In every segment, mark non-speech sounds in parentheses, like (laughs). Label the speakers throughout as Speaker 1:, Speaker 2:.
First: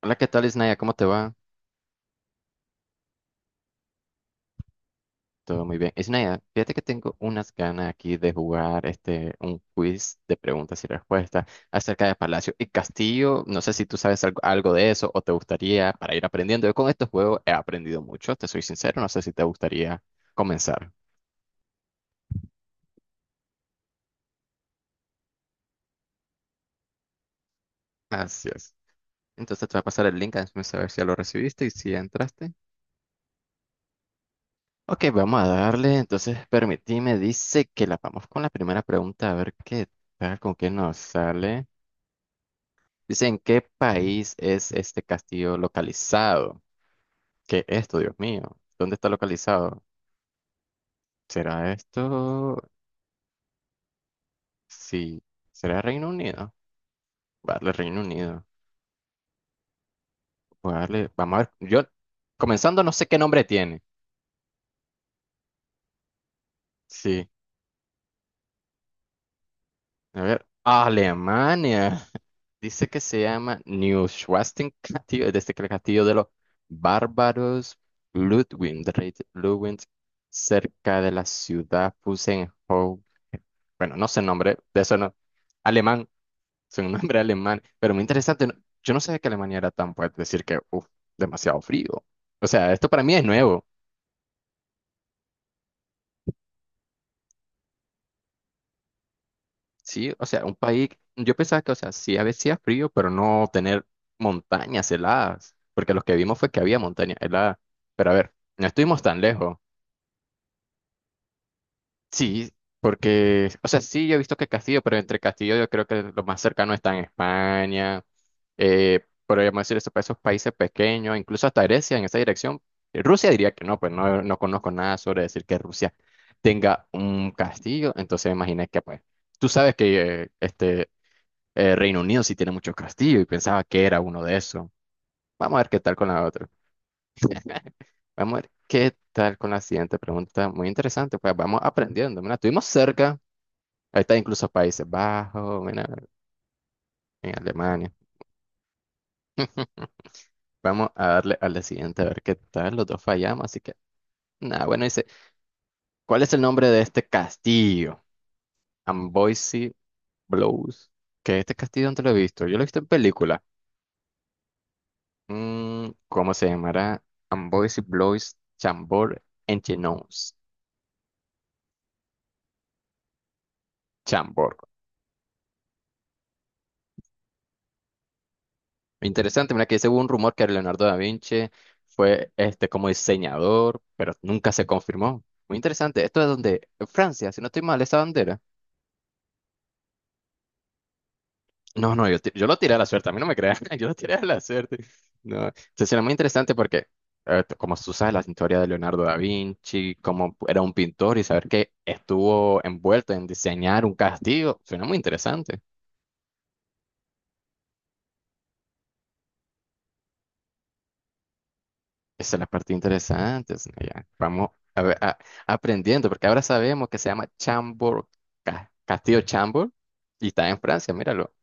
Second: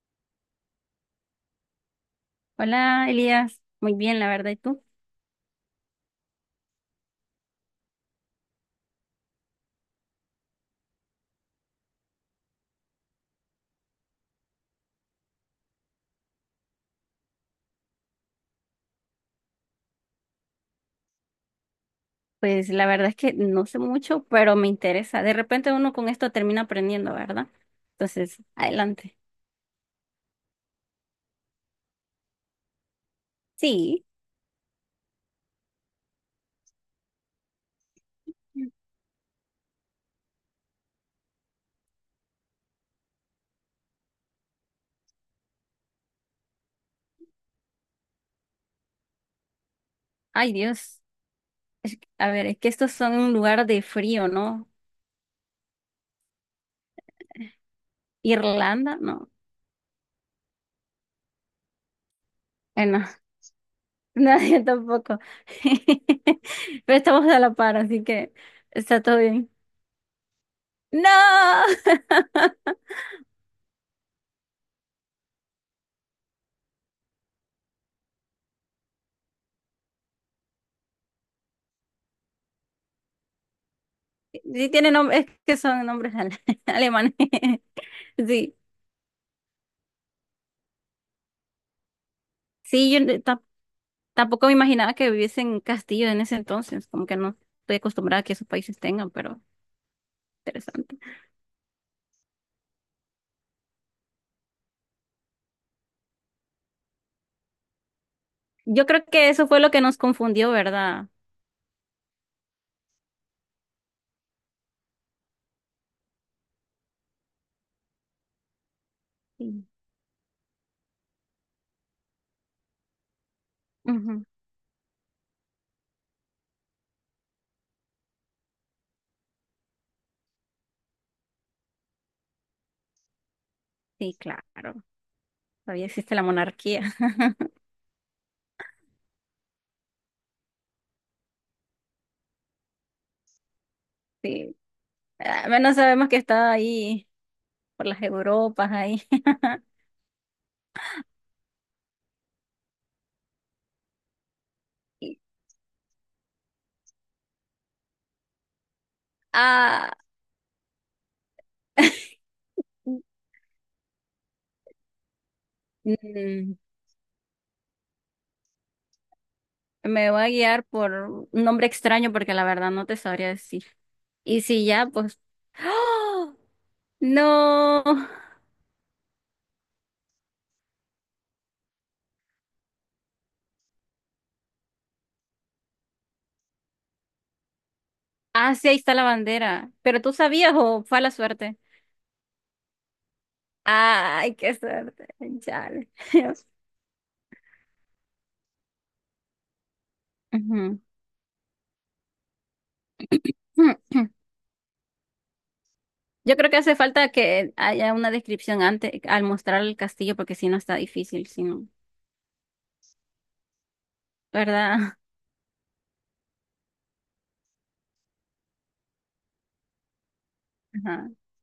Speaker 1: Hola, ¿qué tal, Isnaya? ¿Cómo te va?
Speaker 2: Hola, Elías. Muy bien, la verdad. ¿Y tú?
Speaker 1: Todo muy bien. Isnaya, fíjate que tengo unas ganas aquí de jugar un quiz de preguntas y respuestas acerca de Palacio y Castillo. No sé si tú sabes algo de eso o te gustaría para ir aprendiendo. Yo con estos juegos he aprendido mucho, te soy sincero. No sé si te gustaría comenzar.
Speaker 2: Pues la verdad es que no sé mucho, pero me interesa. De repente uno con esto termina aprendiendo, ¿verdad? Entonces,
Speaker 1: Así es.
Speaker 2: adelante.
Speaker 1: Entonces te voy a pasar el link, hazme saber si ya lo recibiste y si ya entraste.
Speaker 2: Sí.
Speaker 1: Ok, vamos a darle. Entonces, permitime, dice que la vamos con la primera pregunta a ver qué tal, con qué nos sale. Dice, ¿en qué país es este castillo localizado? ¿Qué es esto, Dios mío? ¿Dónde está localizado?
Speaker 2: Ay, Dios.
Speaker 1: ¿Será
Speaker 2: A ver, es
Speaker 1: esto?
Speaker 2: que estos son un lugar de frío, ¿no?
Speaker 1: Sí. ¿Será Reino Unido? Voy a darle Reino Unido.
Speaker 2: Irlanda, no.
Speaker 1: Voy a darle- Vamos a ver. Yo, comenzando, no
Speaker 2: Bueno,
Speaker 1: sé qué nombre tiene.
Speaker 2: (laughs) nadie tampoco. (laughs) Pero
Speaker 1: Sí.
Speaker 2: estamos a la par, así que está todo bien.
Speaker 1: A ver.
Speaker 2: ¡No!
Speaker 1: Alemania.
Speaker 2: (laughs)
Speaker 1: Dice que se llama New Schwarzschild Castillo, desde que el castillo de los bárbaros Ludwig, de rey Ludwig, cerca de la ciudad Pusenhof. Bueno, no sé el nombre,
Speaker 2: Sí
Speaker 1: de
Speaker 2: tiene
Speaker 1: eso no.
Speaker 2: nombre, es que son
Speaker 1: Alemán,
Speaker 2: nombres (laughs)
Speaker 1: es un (laughs)
Speaker 2: alemanes.
Speaker 1: nombre alemán,
Speaker 2: (laughs)
Speaker 1: pero muy interesante. No-
Speaker 2: Sí.
Speaker 1: Yo no sabía que Alemania era tan fuerte, es decir que, demasiado frío. O sea, esto
Speaker 2: Sí, yo
Speaker 1: para mí es
Speaker 2: no-
Speaker 1: nuevo.
Speaker 2: Tampoco me imaginaba que viviesen en castillo en ese entonces, como que no estoy acostumbrada a que esos países tengan, pero
Speaker 1: Sí, o sea, un país,
Speaker 2: interesante.
Speaker 1: yo pensaba que, o sea, sí, a veces hacía frío, pero no tener montañas heladas, porque lo que vimos fue que había montañas heladas. Pero a ver, no
Speaker 2: Yo
Speaker 1: estuvimos
Speaker 2: creo
Speaker 1: tan
Speaker 2: que eso
Speaker 1: lejos.
Speaker 2: fue lo que nos confundió, ¿verdad?
Speaker 1: Sí, porque, o sea, sí, yo he visto que Castillo, pero entre Castillo yo creo que lo más cercano está en España, podríamos
Speaker 2: Sí.
Speaker 1: decir eso para esos países pequeños, incluso hasta Grecia en esa dirección. Rusia diría que no, pues no,
Speaker 2: Ujú.
Speaker 1: no conozco nada sobre decir que Rusia tenga un castillo, entonces imaginé que pues... Tú sabes que Reino Unido sí tiene muchos castillos y pensaba que era
Speaker 2: Sí,
Speaker 1: uno de esos.
Speaker 2: claro.
Speaker 1: Vamos a ver qué
Speaker 2: Todavía
Speaker 1: tal con
Speaker 2: existe la
Speaker 1: la otra.
Speaker 2: monarquía. (laughs)
Speaker 1: Vamos a ver qué tal con la siguiente pregunta. Muy interesante, pues vamos aprendiendo. Mira, estuvimos cerca. Ahí está incluso
Speaker 2: Sí.
Speaker 1: Países
Speaker 2: Al
Speaker 1: Bajos,
Speaker 2: menos
Speaker 1: mira,
Speaker 2: sabemos que está ahí
Speaker 1: en
Speaker 2: por
Speaker 1: Alemania.
Speaker 2: las Europas ahí. (laughs)
Speaker 1: (laughs) Vamos a darle a la siguiente a ver qué tal. Los dos fallamos, así que nada, bueno, dice,
Speaker 2: Y-
Speaker 1: ¿cuál es el nombre de este castillo? Amboise
Speaker 2: Ah,
Speaker 1: Blows. ¿Qué este castillo dónde lo he
Speaker 2: (laughs)
Speaker 1: visto? Yo lo he visto en películas. ¿Cómo se
Speaker 2: mm,
Speaker 1: llamará? Amboise Blois Chambord
Speaker 2: me voy a
Speaker 1: Engines.
Speaker 2: guiar por un nombre extraño porque la verdad no te sabría decir. Y
Speaker 1: Chambord.
Speaker 2: si ya, pues ¡Oh! No.
Speaker 1: Interesante, mira que según un rumor que Leonardo da Vinci fue este como diseñador, pero nunca se confirmó. Muy interesante. Esto es donde, en Francia, si no estoy mal, esa bandera.
Speaker 2: Ah, sí, ahí está la bandera. ¿Pero tú sabías o fue a la suerte?
Speaker 1: No, no, yo, ti- yo lo tiré a la suerte, a mí no me crean, (laughs) yo lo tiré a
Speaker 2: Ay,
Speaker 1: la
Speaker 2: qué
Speaker 1: suerte.
Speaker 2: suerte.
Speaker 1: No,
Speaker 2: Chale.
Speaker 1: entonces era muy
Speaker 2: (laughs)
Speaker 1: interesante porque, t- como tú sabes, la historia de Leonardo da Vinci, cómo era un
Speaker 2: Ujú.
Speaker 1: pintor y saber que estuvo envuelto en diseñar un
Speaker 2: (clears throat)
Speaker 1: castillo, suena muy interesante.
Speaker 2: Yo creo que hace falta que haya una descripción antes al mostrar el castillo, porque si no está difícil, si no,
Speaker 1: Esa es la parte interesante, Snaya. Vamos a
Speaker 2: ¿verdad?
Speaker 1: ver-
Speaker 2: (laughs)
Speaker 1: a- aprendiendo, porque ahora sabemos que se llama Chambord, Ca- Castillo Chambord, y está en Francia,
Speaker 2: Ajá,
Speaker 1: míralo.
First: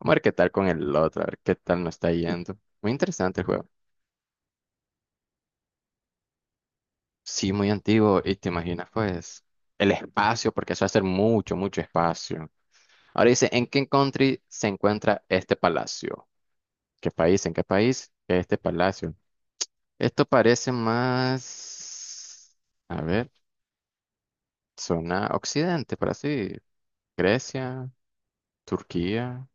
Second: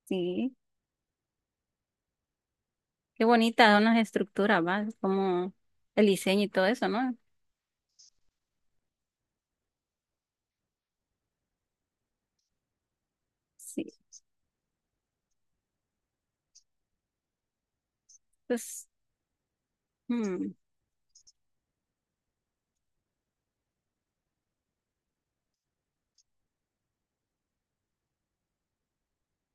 Speaker 1: Vamos a ver qué tal
Speaker 2: sí.
Speaker 1: con el otro, a ver qué tal nos está yendo. Muy
Speaker 2: Qué
Speaker 1: interesante el juego.
Speaker 2: bonita son las estructuras, ¿va? Como el diseño y todo eso, ¿no?
Speaker 1: Sí, muy antiguo, y te imaginas, pues, el espacio, porque eso va a ser mucho espacio. Ahora dice, ¿en qué
Speaker 2: Sí.
Speaker 1: country se encuentra este palacio? ¿Qué país? ¿En qué país? Este
Speaker 2: Pues,
Speaker 1: palacio. Esto
Speaker 2: mm,
Speaker 1: parece más... A ver. Zona Occidente para sí. Grecia, Turquía,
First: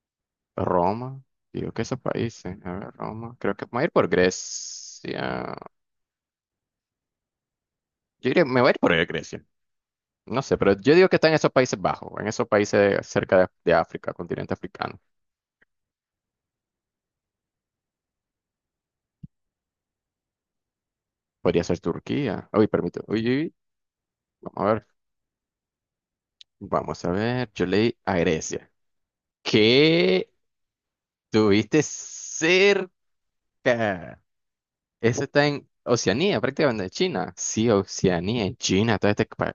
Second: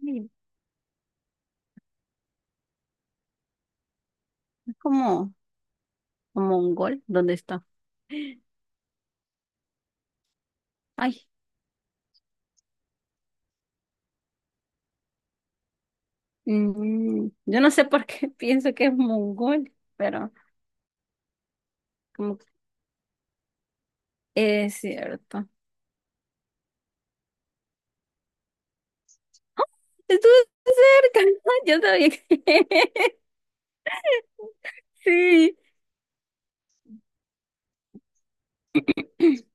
Speaker 2: sí,
Speaker 1: Roma. Digo que esos países. A ver, Roma. Creo que me voy a ir por
Speaker 2: es como,
Speaker 1: Grecia.
Speaker 2: como mongol. ¿Dónde está?
Speaker 1: Yo diría, me voy a ir por Grecia. No sé, pero yo digo
Speaker 2: Ay,
Speaker 1: que está en esos Países Bajos, en esos países cerca de África, continente africano.
Speaker 2: yo no sé por qué (laughs) pienso que es mongol, pero
Speaker 1: Podría ser
Speaker 2: como
Speaker 1: Turquía. Uy, permíteme. Uy, vamos a
Speaker 2: Es
Speaker 1: ver.
Speaker 2: cierto.
Speaker 1: Vamos a ver. Yo leí a Grecia. ¿Qué
Speaker 2: Estuve cerca. (laughs) Yo
Speaker 1: tuviste
Speaker 2: sabía que
Speaker 1: cerca?
Speaker 2: (laughs)
Speaker 1: Eso está
Speaker 2: sí.
Speaker 1: en Oceanía, prácticamente en China. Sí, Oceanía, en China, todo este país.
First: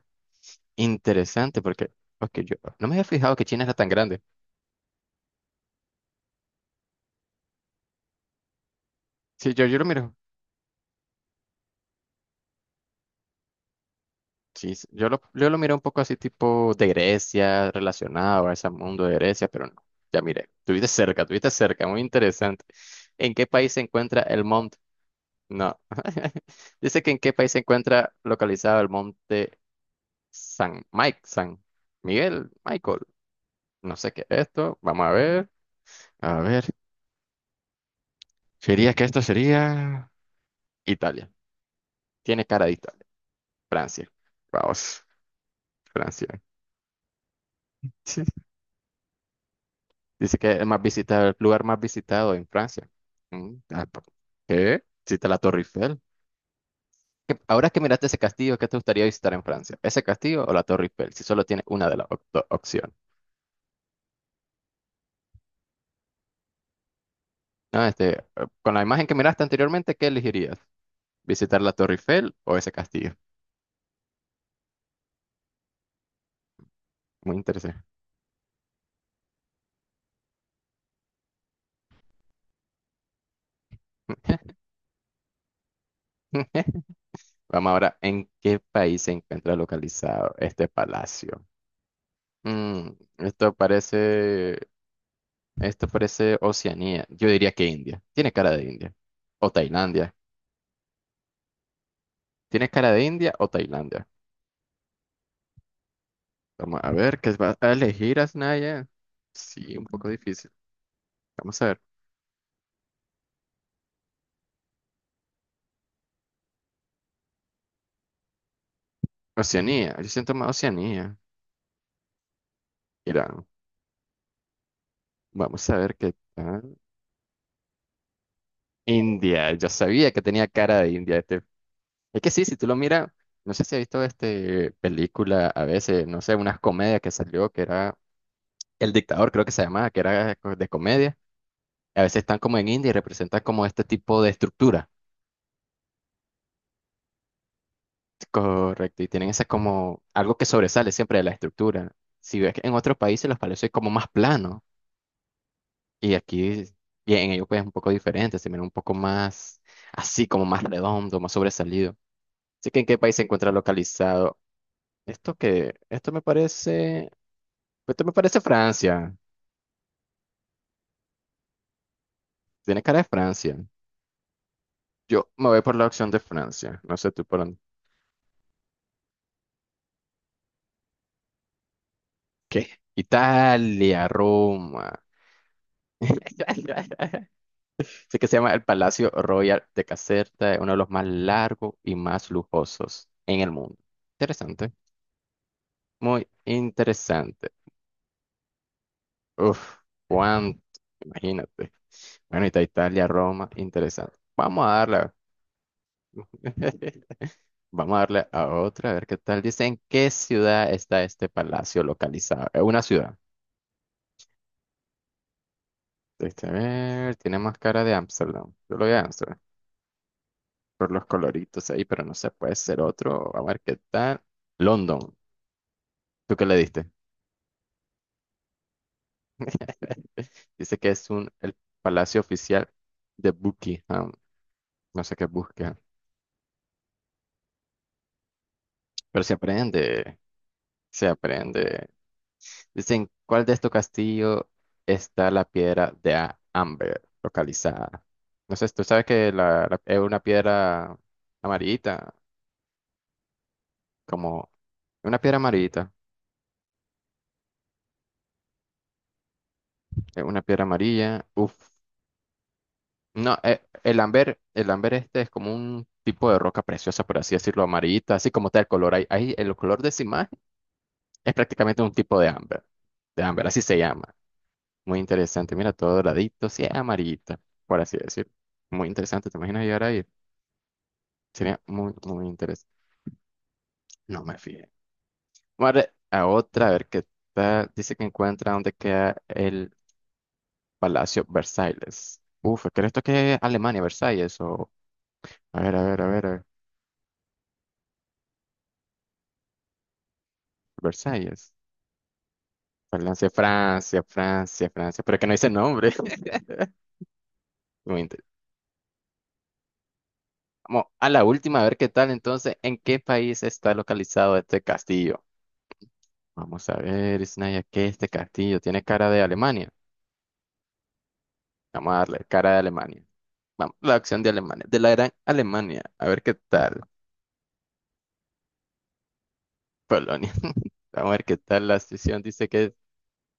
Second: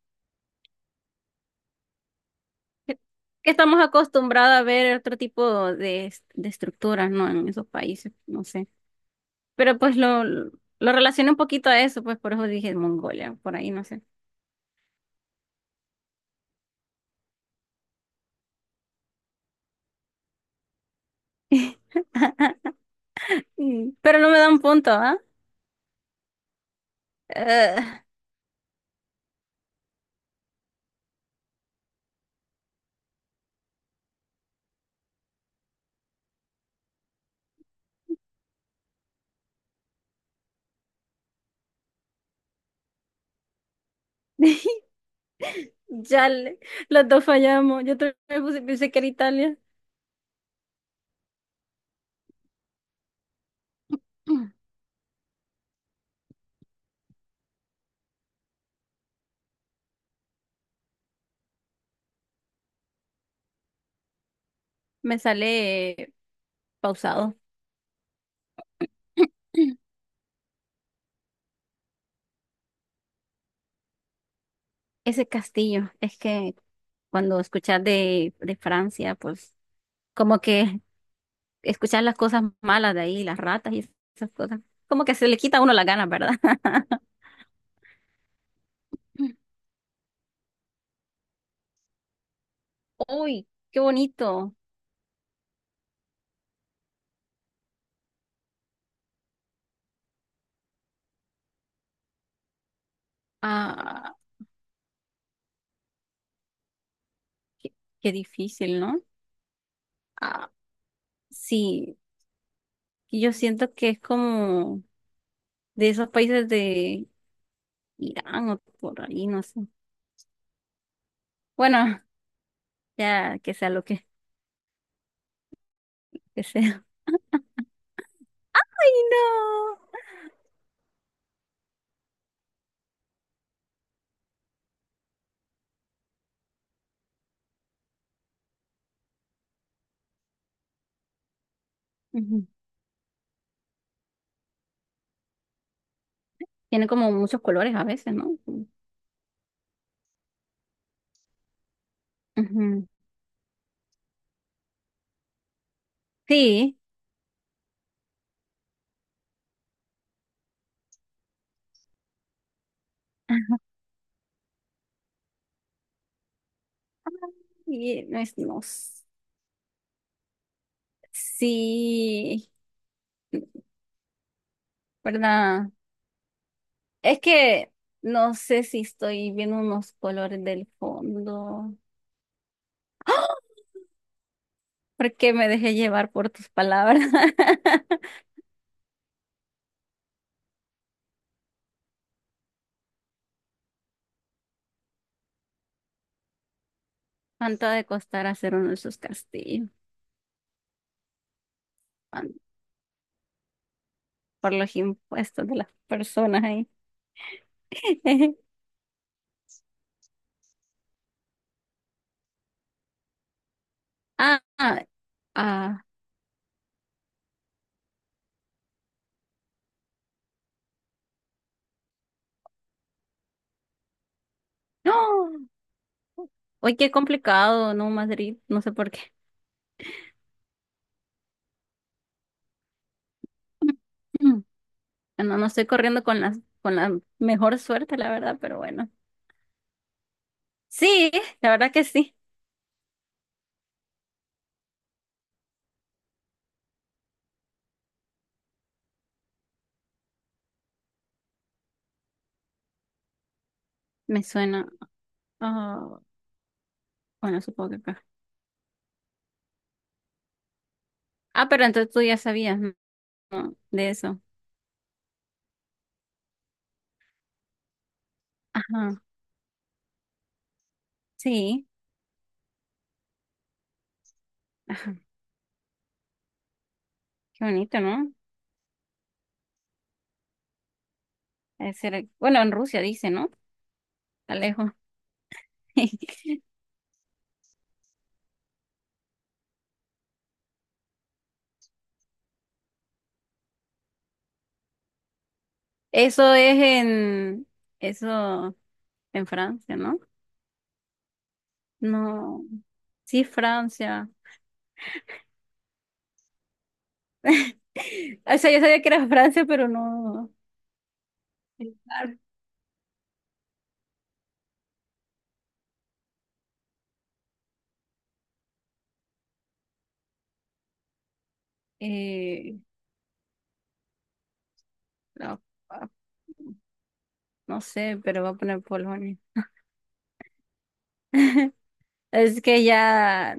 Speaker 1: Interesante, porque yo no me había fijado que
Speaker 2: Que
Speaker 1: China era
Speaker 2: estamos
Speaker 1: tan grande.
Speaker 2: acostumbrados a ver otro tipo de estructuras, ¿no? En esos países, no sé.
Speaker 1: Sí, yo
Speaker 2: Pero
Speaker 1: lo
Speaker 2: pues
Speaker 1: miro.
Speaker 2: lo relacioné un poquito a eso, pues por eso dije Mongolia, por ahí, no sé.
Speaker 1: Sí, sí, yo lo miro un poco así tipo de Grecia, relacionado a ese mundo de Grecia, pero no. Ya miré, tuviste cerca,
Speaker 2: (laughs)
Speaker 1: muy interesante. ¿En qué país se
Speaker 2: Mm, pero
Speaker 1: encuentra
Speaker 2: no me
Speaker 1: el
Speaker 2: dan
Speaker 1: monte?
Speaker 2: punto, ¿ah?
Speaker 1: No. (laughs) Dice que en qué país se
Speaker 2: Eh,
Speaker 1: encuentra localizado el monte San Mike, San Miguel, Michael. No sé qué es esto. Vamos a ver. A ver. Sería que esto sería Italia. Tiene cara de Italia. Francia.
Speaker 2: (laughs)
Speaker 1: Vamos, Francia.
Speaker 2: ya le- los dos fallamos.
Speaker 1: Sí.
Speaker 2: Pensé que era Italia.
Speaker 1: Dice que es más visitado, el lugar más visitado en Francia. Pa-
Speaker 2: (clears throat)
Speaker 1: ¿Qué? Visita la Torre Eiffel. ¿Qué- Ahora que miraste ese castillo, ¿qué te gustaría visitar en Francia? ¿Ese castillo o la Torre Eiffel? Si solo tienes una de las op- do- opciones.
Speaker 2: Me sale pausado.
Speaker 1: No, con la imagen que miraste
Speaker 2: (clears throat)
Speaker 1: anteriormente, ¿qué elegirías? ¿Visitar la Torre Eiffel o ese castillo?
Speaker 2: Ese castillo, es que
Speaker 1: Muy
Speaker 2: cuando escuchas
Speaker 1: interesante.
Speaker 2: de Francia, pues como que escuchar las cosas malas de ahí, las ratas y esas cosas, como que se le quita a uno las ganas, ¿verdad?
Speaker 1: (laughs)
Speaker 2: (laughs)
Speaker 1: Vamos ahora, ¿en qué país se encuentra localizado este palacio? Mm,
Speaker 2: Uy,
Speaker 1: esto
Speaker 2: qué bonito.
Speaker 1: parece esto parece Oceanía. Yo diría que India. Tiene cara de India. O Tailandia. Tiene cara de India o Tailandia.
Speaker 2: Ah,
Speaker 1: Vamos a ver, ¿qué va a
Speaker 2: qué, qué
Speaker 1: elegir
Speaker 2: difícil,
Speaker 1: Asnaya?
Speaker 2: ¿no?
Speaker 1: Sí, un poco difícil.
Speaker 2: Ah,
Speaker 1: Vamos a ver.
Speaker 2: sí, y yo siento que es como de esos países de Irán o por ahí, no sé.
Speaker 1: Oceanía. Yo siento más Oceanía.
Speaker 2: Bueno, ya
Speaker 1: Irán.
Speaker 2: que sea lo
Speaker 1: Vamos a ver qué
Speaker 2: que
Speaker 1: tal.
Speaker 2: sea. (laughs) ¡Ay,
Speaker 1: India. Yo sabía que tenía cara de India. Este. Es que sí, si tú lo miras, no sé si has visto este película a veces, no sé, unas comedias que salió que era El Dictador, creo que se llamaba, que era de comedia. A veces
Speaker 2: no!
Speaker 1: están
Speaker 2: Ujú.
Speaker 1: como en India y representan como este tipo de estructura.
Speaker 2: Tiene como muchos colores a veces, ¿no?
Speaker 1: Correcto, y tienen ese como algo que sobresale siempre de la estructura. Si ves que en
Speaker 2: Ujú.
Speaker 1: otros países los palacios es como más plano y aquí
Speaker 2: Sí.
Speaker 1: y en ellos pues es un poco diferente, se mira un poco más así, como más redondo, más sobresalido. Así que ¿en qué país se
Speaker 2: (laughs)
Speaker 1: encuentra localizado? Esto que, esto me parece, esto
Speaker 2: Y
Speaker 1: me
Speaker 2: no es,
Speaker 1: parece
Speaker 2: no, s-
Speaker 1: Francia.
Speaker 2: Sí,
Speaker 1: Tiene cara de Francia. Yo me voy
Speaker 2: ¿verdad?
Speaker 1: por la opción de Francia. No sé
Speaker 2: Es
Speaker 1: tú por dónde.
Speaker 2: que no sé si estoy viendo unos colores del fondo.
Speaker 1: ¿Qué? Italia, Roma.
Speaker 2: Porque me dejé llevar por tus palabras.
Speaker 1: (laughs) Sé
Speaker 2: (laughs)
Speaker 1: que se llama el Palacio Royal de Caserta, es uno de los más largos y más lujosos en el mundo. Interesante, muy interesante.
Speaker 2: ¿Cuánto ha de costar hacer uno de esos castillos?
Speaker 1: Uf, cuánto, imagínate.
Speaker 2: ¿Cuán-
Speaker 1: Bueno, y está Italia, Roma, interesante.
Speaker 2: Por
Speaker 1: Vamos a
Speaker 2: los
Speaker 1: darle,
Speaker 2: impuestos de las personas ahí.
Speaker 1: (laughs) vamos a darle
Speaker 2: (laughs)
Speaker 1: a otra, a ver qué tal. Dice, ¿en qué ciudad está este palacio localizado? Es una ciudad.
Speaker 2: Ah, ah, ah.
Speaker 1: Este, a ver, tiene más cara de Ámsterdam. Yo lo voy a Ámsterdam por los coloritos ahí, pero no sé, puede ser otro. A ver qué tal. London,
Speaker 2: ¡Oh!
Speaker 1: ¿tú qué le
Speaker 2: Oye,
Speaker 1: diste?
Speaker 2: qué complicado, ¿no, Madrid? No sé por qué.
Speaker 1: (laughs) Dice que es un, el palacio oficial de
Speaker 2: (clears throat)
Speaker 1: Buckingham. No sé qué
Speaker 2: Bueno, no estoy
Speaker 1: busca,
Speaker 2: corriendo con con la mejor suerte, la verdad, pero bueno.
Speaker 1: pero se aprende, se
Speaker 2: Sí, la verdad que
Speaker 1: aprende.
Speaker 2: sí.
Speaker 1: Dicen, ¿cuál de estos castillos está la piedra de A- Amber localizada? No sé, tú sabes que es una piedra amarillita,
Speaker 2: Me
Speaker 1: como
Speaker 2: suena.
Speaker 1: una piedra amarillita,
Speaker 2: Ah, bueno, supongo que acá.
Speaker 1: es una piedra amarilla.
Speaker 2: Ah, pero entonces tú ya sabías, ¿no?
Speaker 1: No,
Speaker 2: No, de eso.
Speaker 1: El Amber este es como un tipo de roca preciosa, por así decirlo, amarillita, así como está el color.
Speaker 2: Ajá.
Speaker 1: Ahí el color de esa imagen. Es
Speaker 2: Sí,
Speaker 1: prácticamente un tipo de ámbar. De ámbar, así se llama. Muy interesante. Mira, todo doradito, sí, amarillita,
Speaker 2: qué bonito,
Speaker 1: por así
Speaker 2: ¿no?
Speaker 1: decir. Muy interesante. ¿Te imaginas llegar ahí? Sería
Speaker 2: Debe
Speaker 1: muy,
Speaker 2: ser-
Speaker 1: muy
Speaker 2: Bueno, en
Speaker 1: interesante.
Speaker 2: Rusia dice, ¿no?
Speaker 1: No me fijé.
Speaker 2: Alejo,
Speaker 1: Vamos a
Speaker 2: (laughs)
Speaker 1: otra, a ver qué tal. Dice que encuentra dónde queda el Palacio Versalles. Uf, ¿crees esto que es Alemania, Versalles? O, a ver, a ver, a ver, a
Speaker 2: Eso
Speaker 1: ver.
Speaker 2: es en. Eso en Francia, ¿no?
Speaker 1: Versalles.
Speaker 2: No. Sí,
Speaker 1: Francia, Francia,
Speaker 2: Francia.
Speaker 1: Francia, Francia. Pero que no dice nombre. (laughs) Muy
Speaker 2: (laughs)
Speaker 1: interesante.
Speaker 2: O sea, yo sabía que era Francia, pero no.
Speaker 1: Vamos a la última, a ver qué tal. Entonces, ¿en qué país está localizado este castillo? Vamos a ver, Isnaya, ¿qué este castillo? ¿Tiene cara de Alemania? Vamos a darle cara de
Speaker 2: Eh,
Speaker 1: Alemania. Vamos, la opción de Alemania, de la gran
Speaker 2: no,
Speaker 1: Alemania. A ver qué tal,
Speaker 2: no sé, pero voy a poner Polonia.
Speaker 1: Polonia. (laughs) Vamos a ver qué tal la decisión.
Speaker 2: Es
Speaker 1: Dice que
Speaker 2: que
Speaker 1: es
Speaker 2: ya.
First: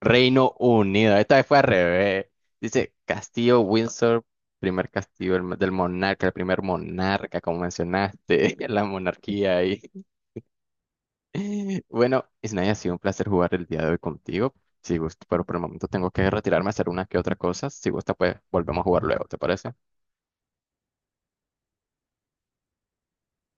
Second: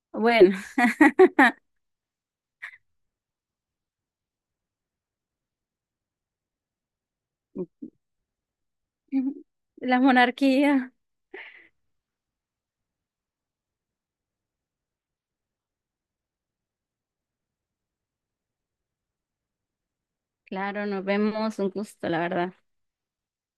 Speaker 1: Reino
Speaker 2: Bueno.
Speaker 1: Unido. Esta vez fue al revés. Dice Castillo Windsor, primer castillo del monarca, el primer monarca, como mencionaste, (laughs) la
Speaker 2: (laughs) Ujú.
Speaker 1: monarquía ahí.
Speaker 2: La monarquía.
Speaker 1: (laughs) Bueno, Isnaya, ha sido un placer jugar el día de hoy contigo. Si gusta, pero por el momento tengo que retirarme a hacer una que otra cosa. Si gusta, pues volvemos a jugar luego, ¿te parece?
Speaker 2: Claro, nos vemos, un gusto, la verdad.